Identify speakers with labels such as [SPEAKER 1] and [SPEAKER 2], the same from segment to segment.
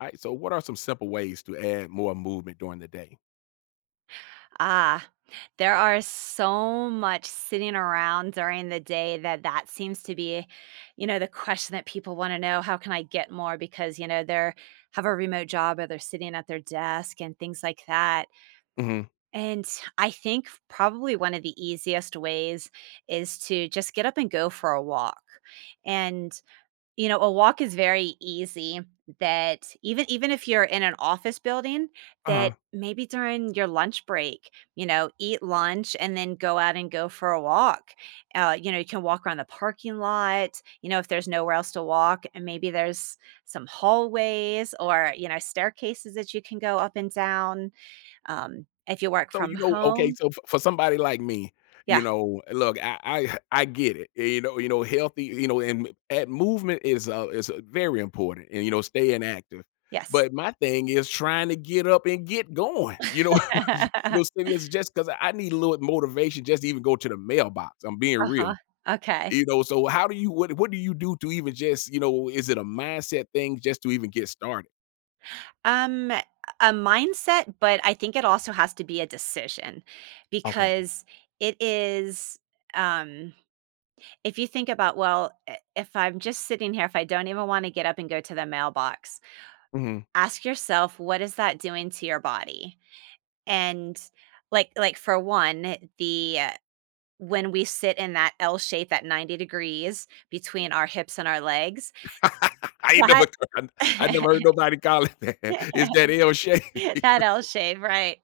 [SPEAKER 1] Alright, so what are some simple ways to add more movement during the day?
[SPEAKER 2] Ah, there are so much sitting around during the day that seems to be, you know, the question that people want to know. How can I get more? Because, you know, they're have a remote job or they're sitting at their desk and things like that.
[SPEAKER 1] Mhm.
[SPEAKER 2] And I think probably one of the easiest ways is to just get up and go for a walk. And you know, a walk is very easy that even if you're in an office building,
[SPEAKER 1] Uh-huh.
[SPEAKER 2] that maybe during your lunch break, you know, eat lunch and then go out and go for a walk. You know, you can walk around the parking lot, you know, if there's nowhere else to walk, and maybe there's some hallways or, you know, staircases that you can go up and down. If you work
[SPEAKER 1] So,
[SPEAKER 2] from
[SPEAKER 1] you know, okay,
[SPEAKER 2] home.
[SPEAKER 1] so f for somebody like me, you
[SPEAKER 2] Yeah,
[SPEAKER 1] know, look, I get it, healthy, you know, and at movement is very important and, you know, staying active.
[SPEAKER 2] yes.
[SPEAKER 1] But my thing is trying to get up and get going, you know, you saying just because I need a little motivation just to even go to the mailbox, I'm being real,
[SPEAKER 2] Uh-huh. Okay.
[SPEAKER 1] you know, so how do you what do you do to even just, you know, is it a mindset thing just to even get started?
[SPEAKER 2] A mindset, but I think it also has to be a decision
[SPEAKER 1] Okay.
[SPEAKER 2] because it is um if you think about, well, if I'm just sitting here, if I don't even want to get up and go to the mailbox,
[SPEAKER 1] Mhm.
[SPEAKER 2] ask yourself, what is that doing to your body? And like for one, the when we sit in that L shape at 90 degrees between our hips and our legs,
[SPEAKER 1] I ain't never
[SPEAKER 2] that
[SPEAKER 1] I I never heard nobody call it that. It's that L shape.
[SPEAKER 2] that L shape, right?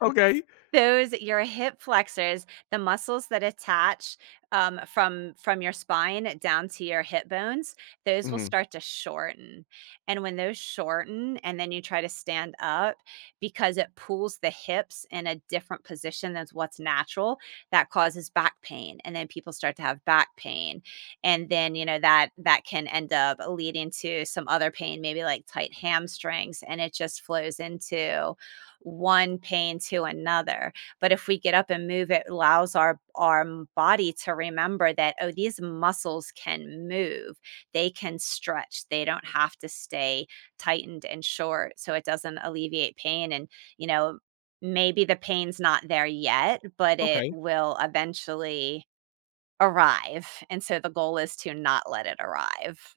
[SPEAKER 1] Okay.
[SPEAKER 2] Those your hip flexors, the muscles that attach, from your spine down to your hip bones, those will
[SPEAKER 1] Mhm.
[SPEAKER 2] start to shorten, and when those shorten and then you try to stand up, because it pulls the hips in a different position than what's natural, that causes back pain, and then people start to have back pain, and then, you know, that can end up leading to some other pain, maybe like tight hamstrings, and it just flows into one pain to another. But if we get up and move, it allows our body to remember that, oh, these muscles can move, they can stretch, they don't have to stay tightened and short, so it doesn't alleviate pain. And you know, maybe the pain's not there yet, but it
[SPEAKER 1] Okay.
[SPEAKER 2] will eventually arrive. And so the goal is to not let it arrive.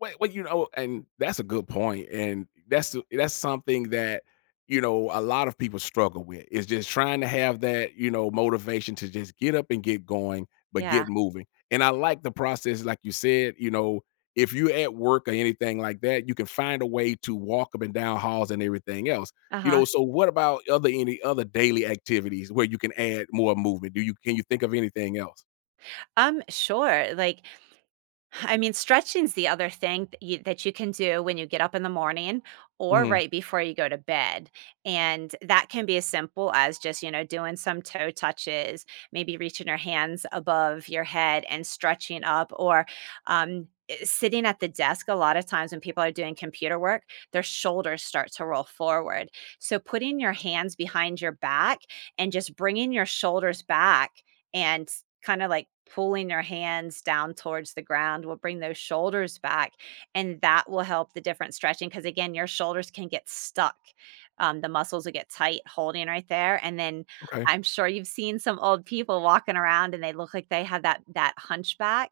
[SPEAKER 1] Well, you know, and that's a good point, and that's something that, you know, a lot of people struggle with, is just trying to have that, you know, motivation to just get up and get going, but
[SPEAKER 2] Yeah.
[SPEAKER 1] get moving, and I like the process, like you said, you know, if you're at work or anything like that, you can find a way to walk up and down halls and everything else, you
[SPEAKER 2] Uh-huh.
[SPEAKER 1] know, so what about other any other daily activities where you can add more movement? Do you can you think of anything else?
[SPEAKER 2] Sure. I mean, stretching's the other thing that you can do when you get up in the morning or
[SPEAKER 1] Mhm.
[SPEAKER 2] right before you go to bed. And that can be as simple as just, you know, doing some toe touches, maybe reaching your hands above your head and stretching up. Or sitting at the desk, a lot of times when people are doing computer work, their shoulders start to roll forward, so putting your hands behind your back and just bringing your shoulders back, and kind of like pulling your hands down towards the ground, will bring those shoulders back, and that will help the different stretching, because again your shoulders can get stuck. The muscles will get tight holding right there, and then
[SPEAKER 1] Okay.
[SPEAKER 2] I'm sure you've seen some old people walking around and they look like they have that hunchback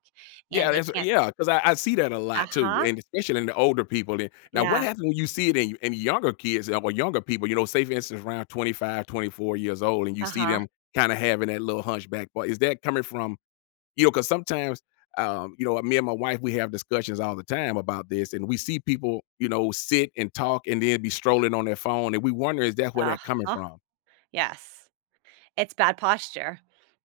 [SPEAKER 1] Yeah,
[SPEAKER 2] and they
[SPEAKER 1] that's
[SPEAKER 2] can't.
[SPEAKER 1] yeah, because I see that a lot too,
[SPEAKER 2] Uh-huh.
[SPEAKER 1] and especially in the older people, and now what
[SPEAKER 2] Yeah.
[SPEAKER 1] happens when you see it in younger kids or younger people, you know, say for instance around 25, 24 years old, and you see
[SPEAKER 2] Uh-huh.
[SPEAKER 1] them kinda having that little hunchback, but is that coming from, you know? Because sometimes, you know, me and my wife, we have discussions all the time about this, and we see people, you know, sit and talk and then be strolling on their phone, and we wonder, is that where that coming
[SPEAKER 2] Uh-huh.
[SPEAKER 1] from?
[SPEAKER 2] Yes. It's bad posture.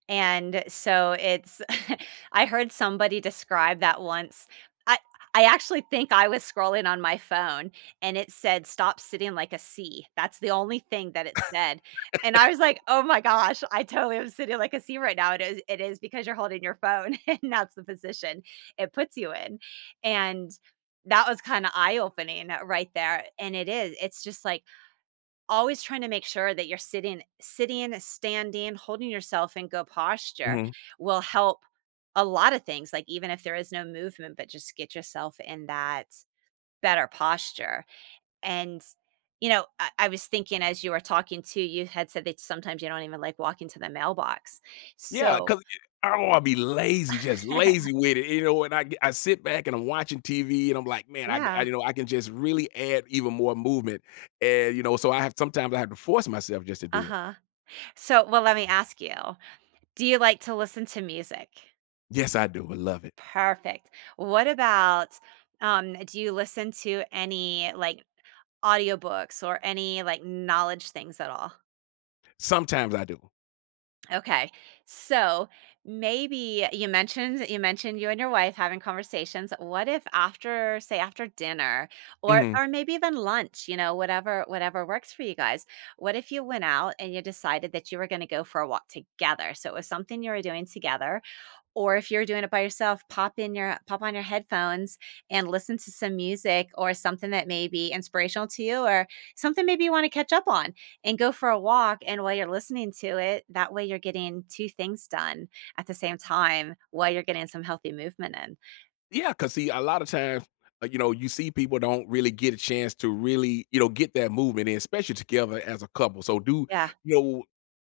[SPEAKER 2] And so it's I heard somebody describe that once. I I actually think I was scrolling on my phone and it said, "Stop sitting like a C." That's the only thing that it said. And I was like, "Oh my gosh, I totally am sitting like a C right now." It is because you're holding your phone, and that's the position it puts you in. And that was kind of eye opening right there. And it is. It's just like, always trying to make sure that you're sitting, standing, holding yourself in good posture
[SPEAKER 1] Mhm.
[SPEAKER 2] will help a lot of things, like, even if there is no movement, but just get yourself in that better posture. And, you know, I was thinking as you were talking too, you had said that sometimes you don't even like walking to the mailbox,
[SPEAKER 1] Yeah,
[SPEAKER 2] so
[SPEAKER 1] cause I don't wanna be lazy, just lazy with it, you know, and I sit back and I'm watching TV and I'm like, "Man, I"
[SPEAKER 2] Yeah,
[SPEAKER 1] you know, I can just really add even more movement, and, you know, so I have sometimes I have to force myself just to do it.
[SPEAKER 2] uh-huh. So, well, let me ask you, do you like to listen to music?
[SPEAKER 1] Yes, I do, I love it.
[SPEAKER 2] Perfect. What about, do you listen to any like audiobooks or any like knowledge things at all?
[SPEAKER 1] Sometimes I do.
[SPEAKER 2] Okay. So, maybe you mentioned you and your wife having conversations. What if after, say, after dinner
[SPEAKER 1] Mhm.
[SPEAKER 2] or maybe even lunch, you know, whatever works for you guys? What if you went out and you decided that you were going to go for a walk together, so it was something you were doing together? Or if you're doing it by yourself, pop on your headphones and listen to some music or something that may be inspirational to you, or something maybe you want to catch up on, and go for a walk. And while you're listening to it, that way you're getting two things done at the same time while you're getting some healthy movement in.
[SPEAKER 1] Cause see, a lot of times, you know, you see people don't really get a chance to really, you know, get that movement in, especially together as a couple, so do
[SPEAKER 2] Yeah.
[SPEAKER 1] you know,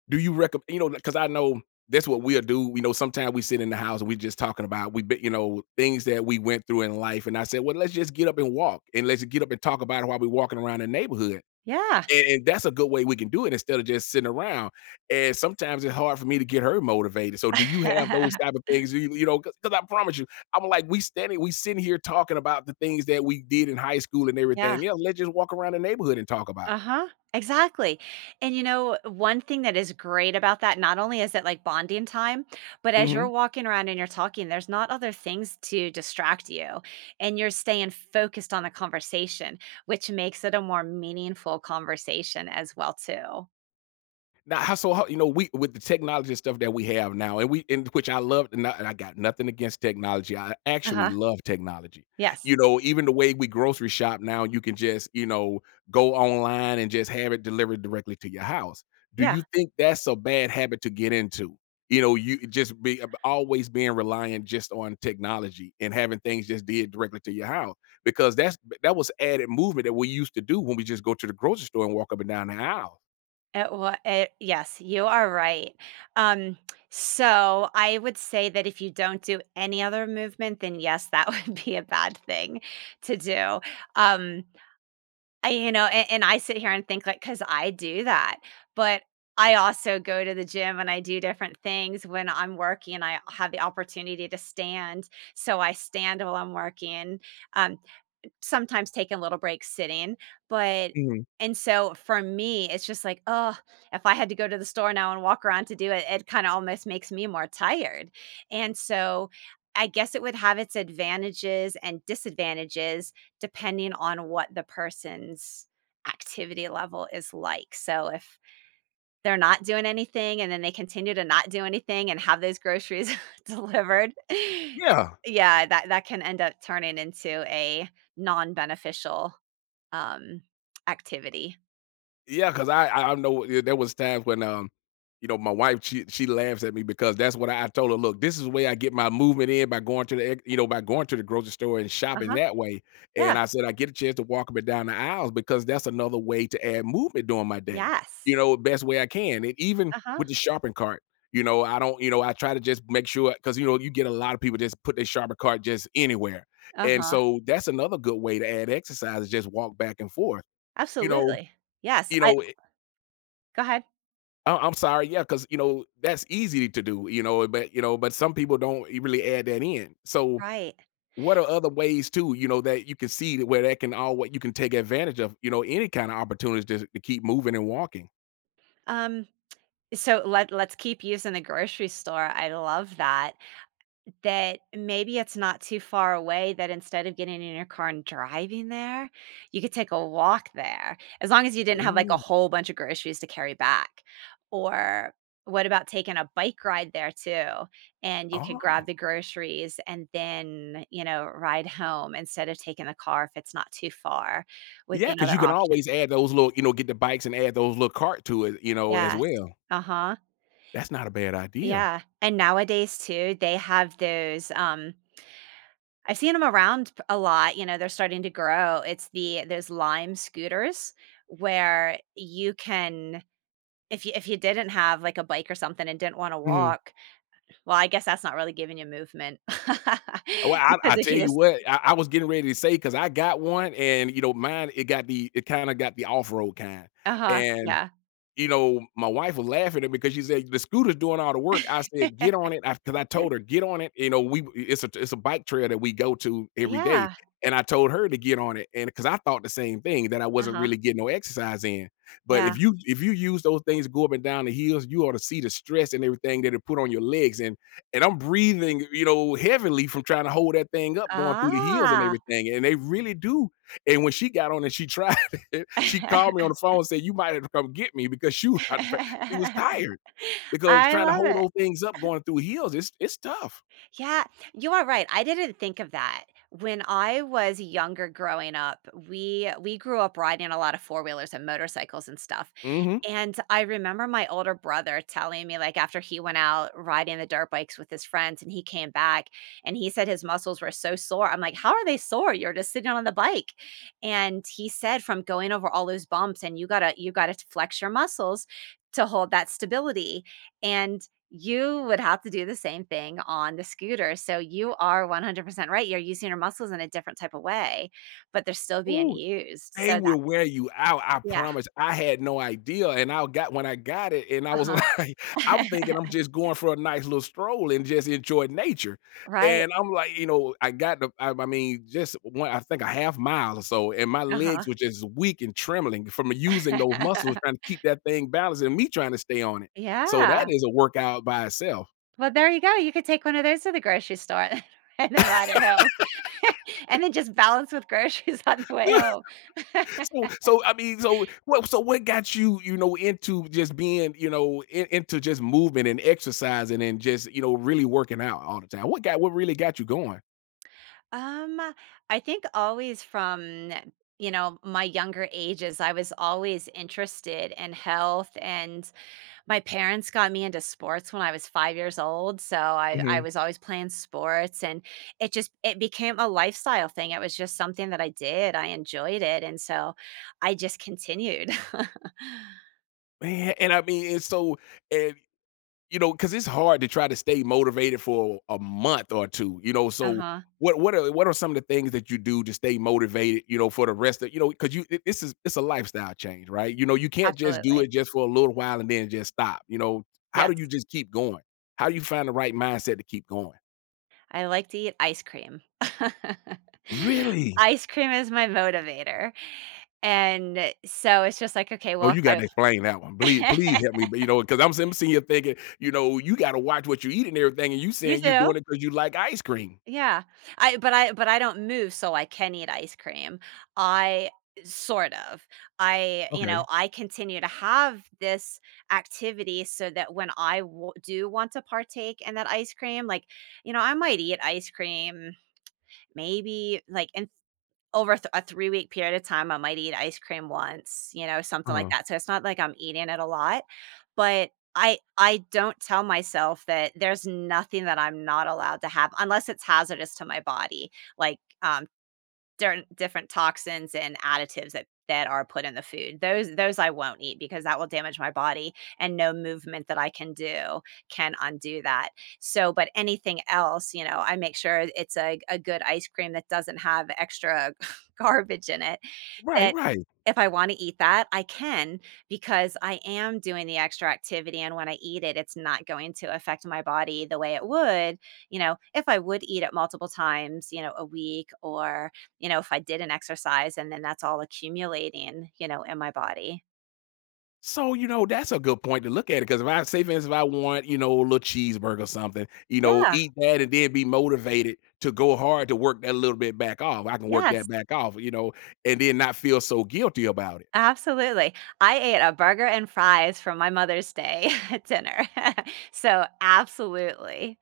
[SPEAKER 1] do you recommend, you know, because I know that's what we'll do, you know, sometimes we sit in the house and we just talking about you know, things that we went through in life, and I said, well, let's just get up and walk, and let's get up and talk about it while we're walking around the neighborhood,
[SPEAKER 2] Yeah.
[SPEAKER 1] and that's a good way we can do it instead of just sitting around, and sometimes it's hard for me to get her motivated, so do you have those type of things? You know, because I promise you, I'm like, we standing, we sitting here talking about the things that we did in high school and
[SPEAKER 2] Yeah.
[SPEAKER 1] everything else. Let's just walk around the neighborhood and talk about it.
[SPEAKER 2] Uh-huh. Exactly. And you know, one thing that is great about that, not only is it like bonding time, but as
[SPEAKER 1] Mm-hmm.
[SPEAKER 2] you're walking around and you're talking, there's not other things to distract you. And you're staying focused on the conversation, which makes it a more meaningful conversation as well, too.
[SPEAKER 1] Now, how so? How, you know, we with the technology and stuff that we have now, and we in which I love, and I got nothing against technology. I actually
[SPEAKER 2] Uh-huh.
[SPEAKER 1] love technology.
[SPEAKER 2] Yes.
[SPEAKER 1] You know, even the way we grocery shop now, you can just, you know, go online and just have it delivered directly to your house. Do
[SPEAKER 2] Yeah.
[SPEAKER 1] you think that's a bad habit to get into? You know, you just be always being reliant just on technology and having things just did directly to your house, because that's, that was added movement that we used to do when we just go to the grocery store and walk up and down the aisle.
[SPEAKER 2] Yes, you are right. Um, so I would say that if you don't do any other movement, then yes, that would be a bad thing to do. Um, I you know, and I sit here and think, like, because I do that, but I also go to the gym and I do different things. When I'm working, I have the opportunity to stand, so I stand while I'm working, um, sometimes taking little breaks sitting, but
[SPEAKER 1] Mhm.
[SPEAKER 2] and so for me, it's just like, oh, if I had to go to the store now and walk around to do it, it kinda almost makes me more tired, and so I guess it would have its advantages and disadvantages depending on what the person's activity level is like. So if they're not doing anything, and then they continue to not do anything and have those groceries delivered.
[SPEAKER 1] Yeah.
[SPEAKER 2] Yeah, that can end up turning into a non-beneficial, um, activity.
[SPEAKER 1] Yeah, cause I know, yeah, there was times when, you know, my wife, she laughs at me because that's what I told her, "Look, this is where I get my movement in by going to the ex, you know, by going to the grocery store and shopping
[SPEAKER 2] Uh-huh,
[SPEAKER 1] that way," and
[SPEAKER 2] yeah.
[SPEAKER 1] I said, "I get a chance to walk up and down the aisles because that's another way to add movement during my day, you
[SPEAKER 2] Yes.
[SPEAKER 1] know, best way I can," and even
[SPEAKER 2] Uh-huh,
[SPEAKER 1] with the shopping cart, you know, I don't, you know, I try to just make sure because, you know, you get a lot of people just put their shopping cart just anywhere, and
[SPEAKER 2] uh-huh,
[SPEAKER 1] so that's another good way to add exercise is just walk back and forth, you know.
[SPEAKER 2] absolutely. Yes,
[SPEAKER 1] You
[SPEAKER 2] I
[SPEAKER 1] know.
[SPEAKER 2] Go ahead.
[SPEAKER 1] Oh, I'm sorry. Yeah, because, you know, that's easy to do. You know, but, you know, but some people don't really add that in. So,
[SPEAKER 2] Right.
[SPEAKER 1] what are other ways too? You know, that you can see that where that can all what you can take advantage of. You know, any kind of opportunities to keep moving and walking.
[SPEAKER 2] Um, so let's keep using the grocery store, I love that. That maybe it's not too far away, that instead of getting in your car and driving there, you could take a walk there, as long as you didn't have, like, a
[SPEAKER 1] Ooh.
[SPEAKER 2] whole bunch of groceries to carry back. Or what about taking a bike ride there too, and you could grab
[SPEAKER 1] Oh,
[SPEAKER 2] the groceries and then, you know, ride home instead of taking the car if it's not too far, would
[SPEAKER 1] yeah,
[SPEAKER 2] be
[SPEAKER 1] because you
[SPEAKER 2] another
[SPEAKER 1] can
[SPEAKER 2] option.
[SPEAKER 1] always add those little, you know, get the bikes and add those little cart to it, you know, as
[SPEAKER 2] Yes.
[SPEAKER 1] well.
[SPEAKER 2] Uh-huh.
[SPEAKER 1] That's not a bad idea.
[SPEAKER 2] Yeah. And nowadays too, they have those, I've seen them around p a lot, you know, they're starting to grow. It's the Those Lime scooters where you can, if you didn't have, like, a bike or something and didn't wanna
[SPEAKER 1] Mhm.
[SPEAKER 2] walk, well, I guess that's not really giving you movement.
[SPEAKER 1] Well,
[SPEAKER 2] Because
[SPEAKER 1] I
[SPEAKER 2] if
[SPEAKER 1] tell
[SPEAKER 2] you
[SPEAKER 1] you
[SPEAKER 2] just
[SPEAKER 1] what, I was getting ready to say because I got one, and you know, mine, it got the, it kind of got the off road kind,
[SPEAKER 2] Uh-huh,
[SPEAKER 1] and
[SPEAKER 2] yeah.
[SPEAKER 1] you know, my wife was laughing at me because she said, "The scooter's doing all the work." I said, "Get on it," because I, 'cause I told her, "Get on it." You know, we, it's a, it's a bike trail that we go to every day,
[SPEAKER 2] Yeah.
[SPEAKER 1] and I told her to get on it, and because I thought the same thing, that I wasn't
[SPEAKER 2] Uh-huh,
[SPEAKER 1] really getting no exercise in, but
[SPEAKER 2] yeah.
[SPEAKER 1] if you, if you use those things to go up and down the hills, you ought to see the stress and everything that it put on your legs, and I'm breathing, you know, heavily from trying to hold that thing up going through the hills and
[SPEAKER 2] Ah.
[SPEAKER 1] everything, and they really do, and when she got on and she tried, she called me on the phone and said, "You might have to come get me because she was about to pack." She was tired because
[SPEAKER 2] I
[SPEAKER 1] trying to
[SPEAKER 2] love
[SPEAKER 1] hold
[SPEAKER 2] it.
[SPEAKER 1] those things up going through heels. It's tough.
[SPEAKER 2] Yeah, you are right. I didn't think of that. When I was younger growing up, we grew up riding a lot of four-wheelers and motorcycles and stuff.
[SPEAKER 1] Mhm.
[SPEAKER 2] And I remember my older brother telling me, like, after he went out riding the dirt bikes with his friends and he came back, and he said his muscles were so sore. I'm like, "How are they sore? You're just sitting on the bike." And he said from going over all those bumps, and you got to flex your muscles to hold that stability. And you would have to do the same thing on the scooter, so you are 100% right, you're using your muscles in a different type of way, but they're still being
[SPEAKER 1] Ooh.
[SPEAKER 2] used,
[SPEAKER 1] They
[SPEAKER 2] so that
[SPEAKER 1] will wear you out, I
[SPEAKER 2] Yeah,
[SPEAKER 1] promise. I had no idea, and I got, when I got it, and I was
[SPEAKER 2] uh-huh.
[SPEAKER 1] like, I'm thinking I'm just going for a nice little stroll and just enjoy nature,
[SPEAKER 2] Right,
[SPEAKER 1] and I'm like, you know, I got the, I mean, just one, I think a half mile or so, and my legs
[SPEAKER 2] uh-huh.
[SPEAKER 1] were just weak and trembling from using those muscles trying to keep that thing balanced and me trying to stay on it. So that
[SPEAKER 2] Yeah,
[SPEAKER 1] is a workout by itself.
[SPEAKER 2] well, there you go, you could take one of those to the grocery store and then ride it home, and then just balance with groceries on the way home.
[SPEAKER 1] So, so I mean, so what? So what got you, you know, into just being, you know, in, into just movement and exercising and just, you know, really working out all the time? What got? What really got you going?
[SPEAKER 2] Um, I think always from, you know, my younger ages, I was always interested in health. And my parents got me into sports when I was 5 years old, so I
[SPEAKER 1] Mhm.
[SPEAKER 2] was always playing sports, and it just it became a lifestyle thing, it was just something that I did, I enjoyed it, and so I just continued.
[SPEAKER 1] Man, and I mean, and so, and you know, because it's hard to try to stay motivated for a month or 2, you know, so
[SPEAKER 2] Uh-huh,
[SPEAKER 1] what are what are some of the things that you do to stay motivated, you know, for the rest of, you know, because you, it, this is, it's a lifestyle change, right? You know, you can't just do
[SPEAKER 2] absolutely.
[SPEAKER 1] it just for a little while and then just stop, you know? How do you
[SPEAKER 2] Yes,
[SPEAKER 1] just keep going? How do you find the right mindset to keep going?
[SPEAKER 2] I like to eat ice cream.
[SPEAKER 1] Really?
[SPEAKER 2] Ice cream is my motivator, and so it's just like, okay,
[SPEAKER 1] Oh,
[SPEAKER 2] well, if
[SPEAKER 1] you gotta explain that one. Please,
[SPEAKER 2] I
[SPEAKER 1] please help me, but, you know, because, 'cause I'm sitting, I'm sitting here thinking, you know, you gotta watch what you eat and everything, and you
[SPEAKER 2] You
[SPEAKER 1] saying you doing
[SPEAKER 2] do?
[SPEAKER 1] it because you like ice cream.
[SPEAKER 2] Yeah. I but I don't move, so I can eat ice cream. I sort of. I You
[SPEAKER 1] Okay.
[SPEAKER 2] know, I continue to have this activity so that when I do want to partake in that ice cream, like, you know, I might eat ice cream maybe like in a 3 week period of time, I might eat ice cream once, you know, something like
[SPEAKER 1] Uh-huh.
[SPEAKER 2] that. So it's not like I'm eating it a lot. But I don't tell myself that there's nothing that I'm not allowed to have unless it's hazardous to my body, like, different toxins and additives that are put in the food. Those I won't eat, because that will damage my body and no movement that I can do can undo that. So, but anything else, you know, I make sure it's a good ice cream that doesn't have extra garbage in it
[SPEAKER 1] Right,
[SPEAKER 2] that
[SPEAKER 1] right.
[SPEAKER 2] if I want to eat that, I can, because I am doing the extra activity. And when I eat it, it's not going to affect my body the way it would, you know, if I would eat it multiple times, you know, a week, or you know, if I didn't exercise, and then that's all accumulating, you know, in my body.
[SPEAKER 1] So, you know, that's a good point to look at it, because if I say, for instance, if I want, you know, a little cheeseburger or something, you know,
[SPEAKER 2] Yeah.
[SPEAKER 1] eat that and then be motivated to go hard to work that little bit back off. I can work that
[SPEAKER 2] Yes.
[SPEAKER 1] back off, you know, and then not feel so guilty about it.
[SPEAKER 2] Absolutely. I ate a burger and fries from my Mother's Day dinner. So, absolutely.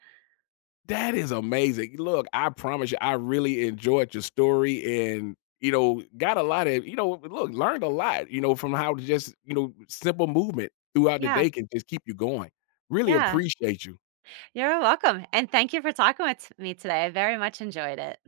[SPEAKER 1] That is amazing. Look, I promise you, I really enjoyed your story and, you know, got a lot of, you know, look, learned a lot, you know, from how to just, you know, simple movement throughout the
[SPEAKER 2] Yeah.
[SPEAKER 1] day can just keep you going. Really
[SPEAKER 2] Yeah.
[SPEAKER 1] appreciate you.
[SPEAKER 2] You're welcome. And thank you for talking with me today. I very much enjoyed it.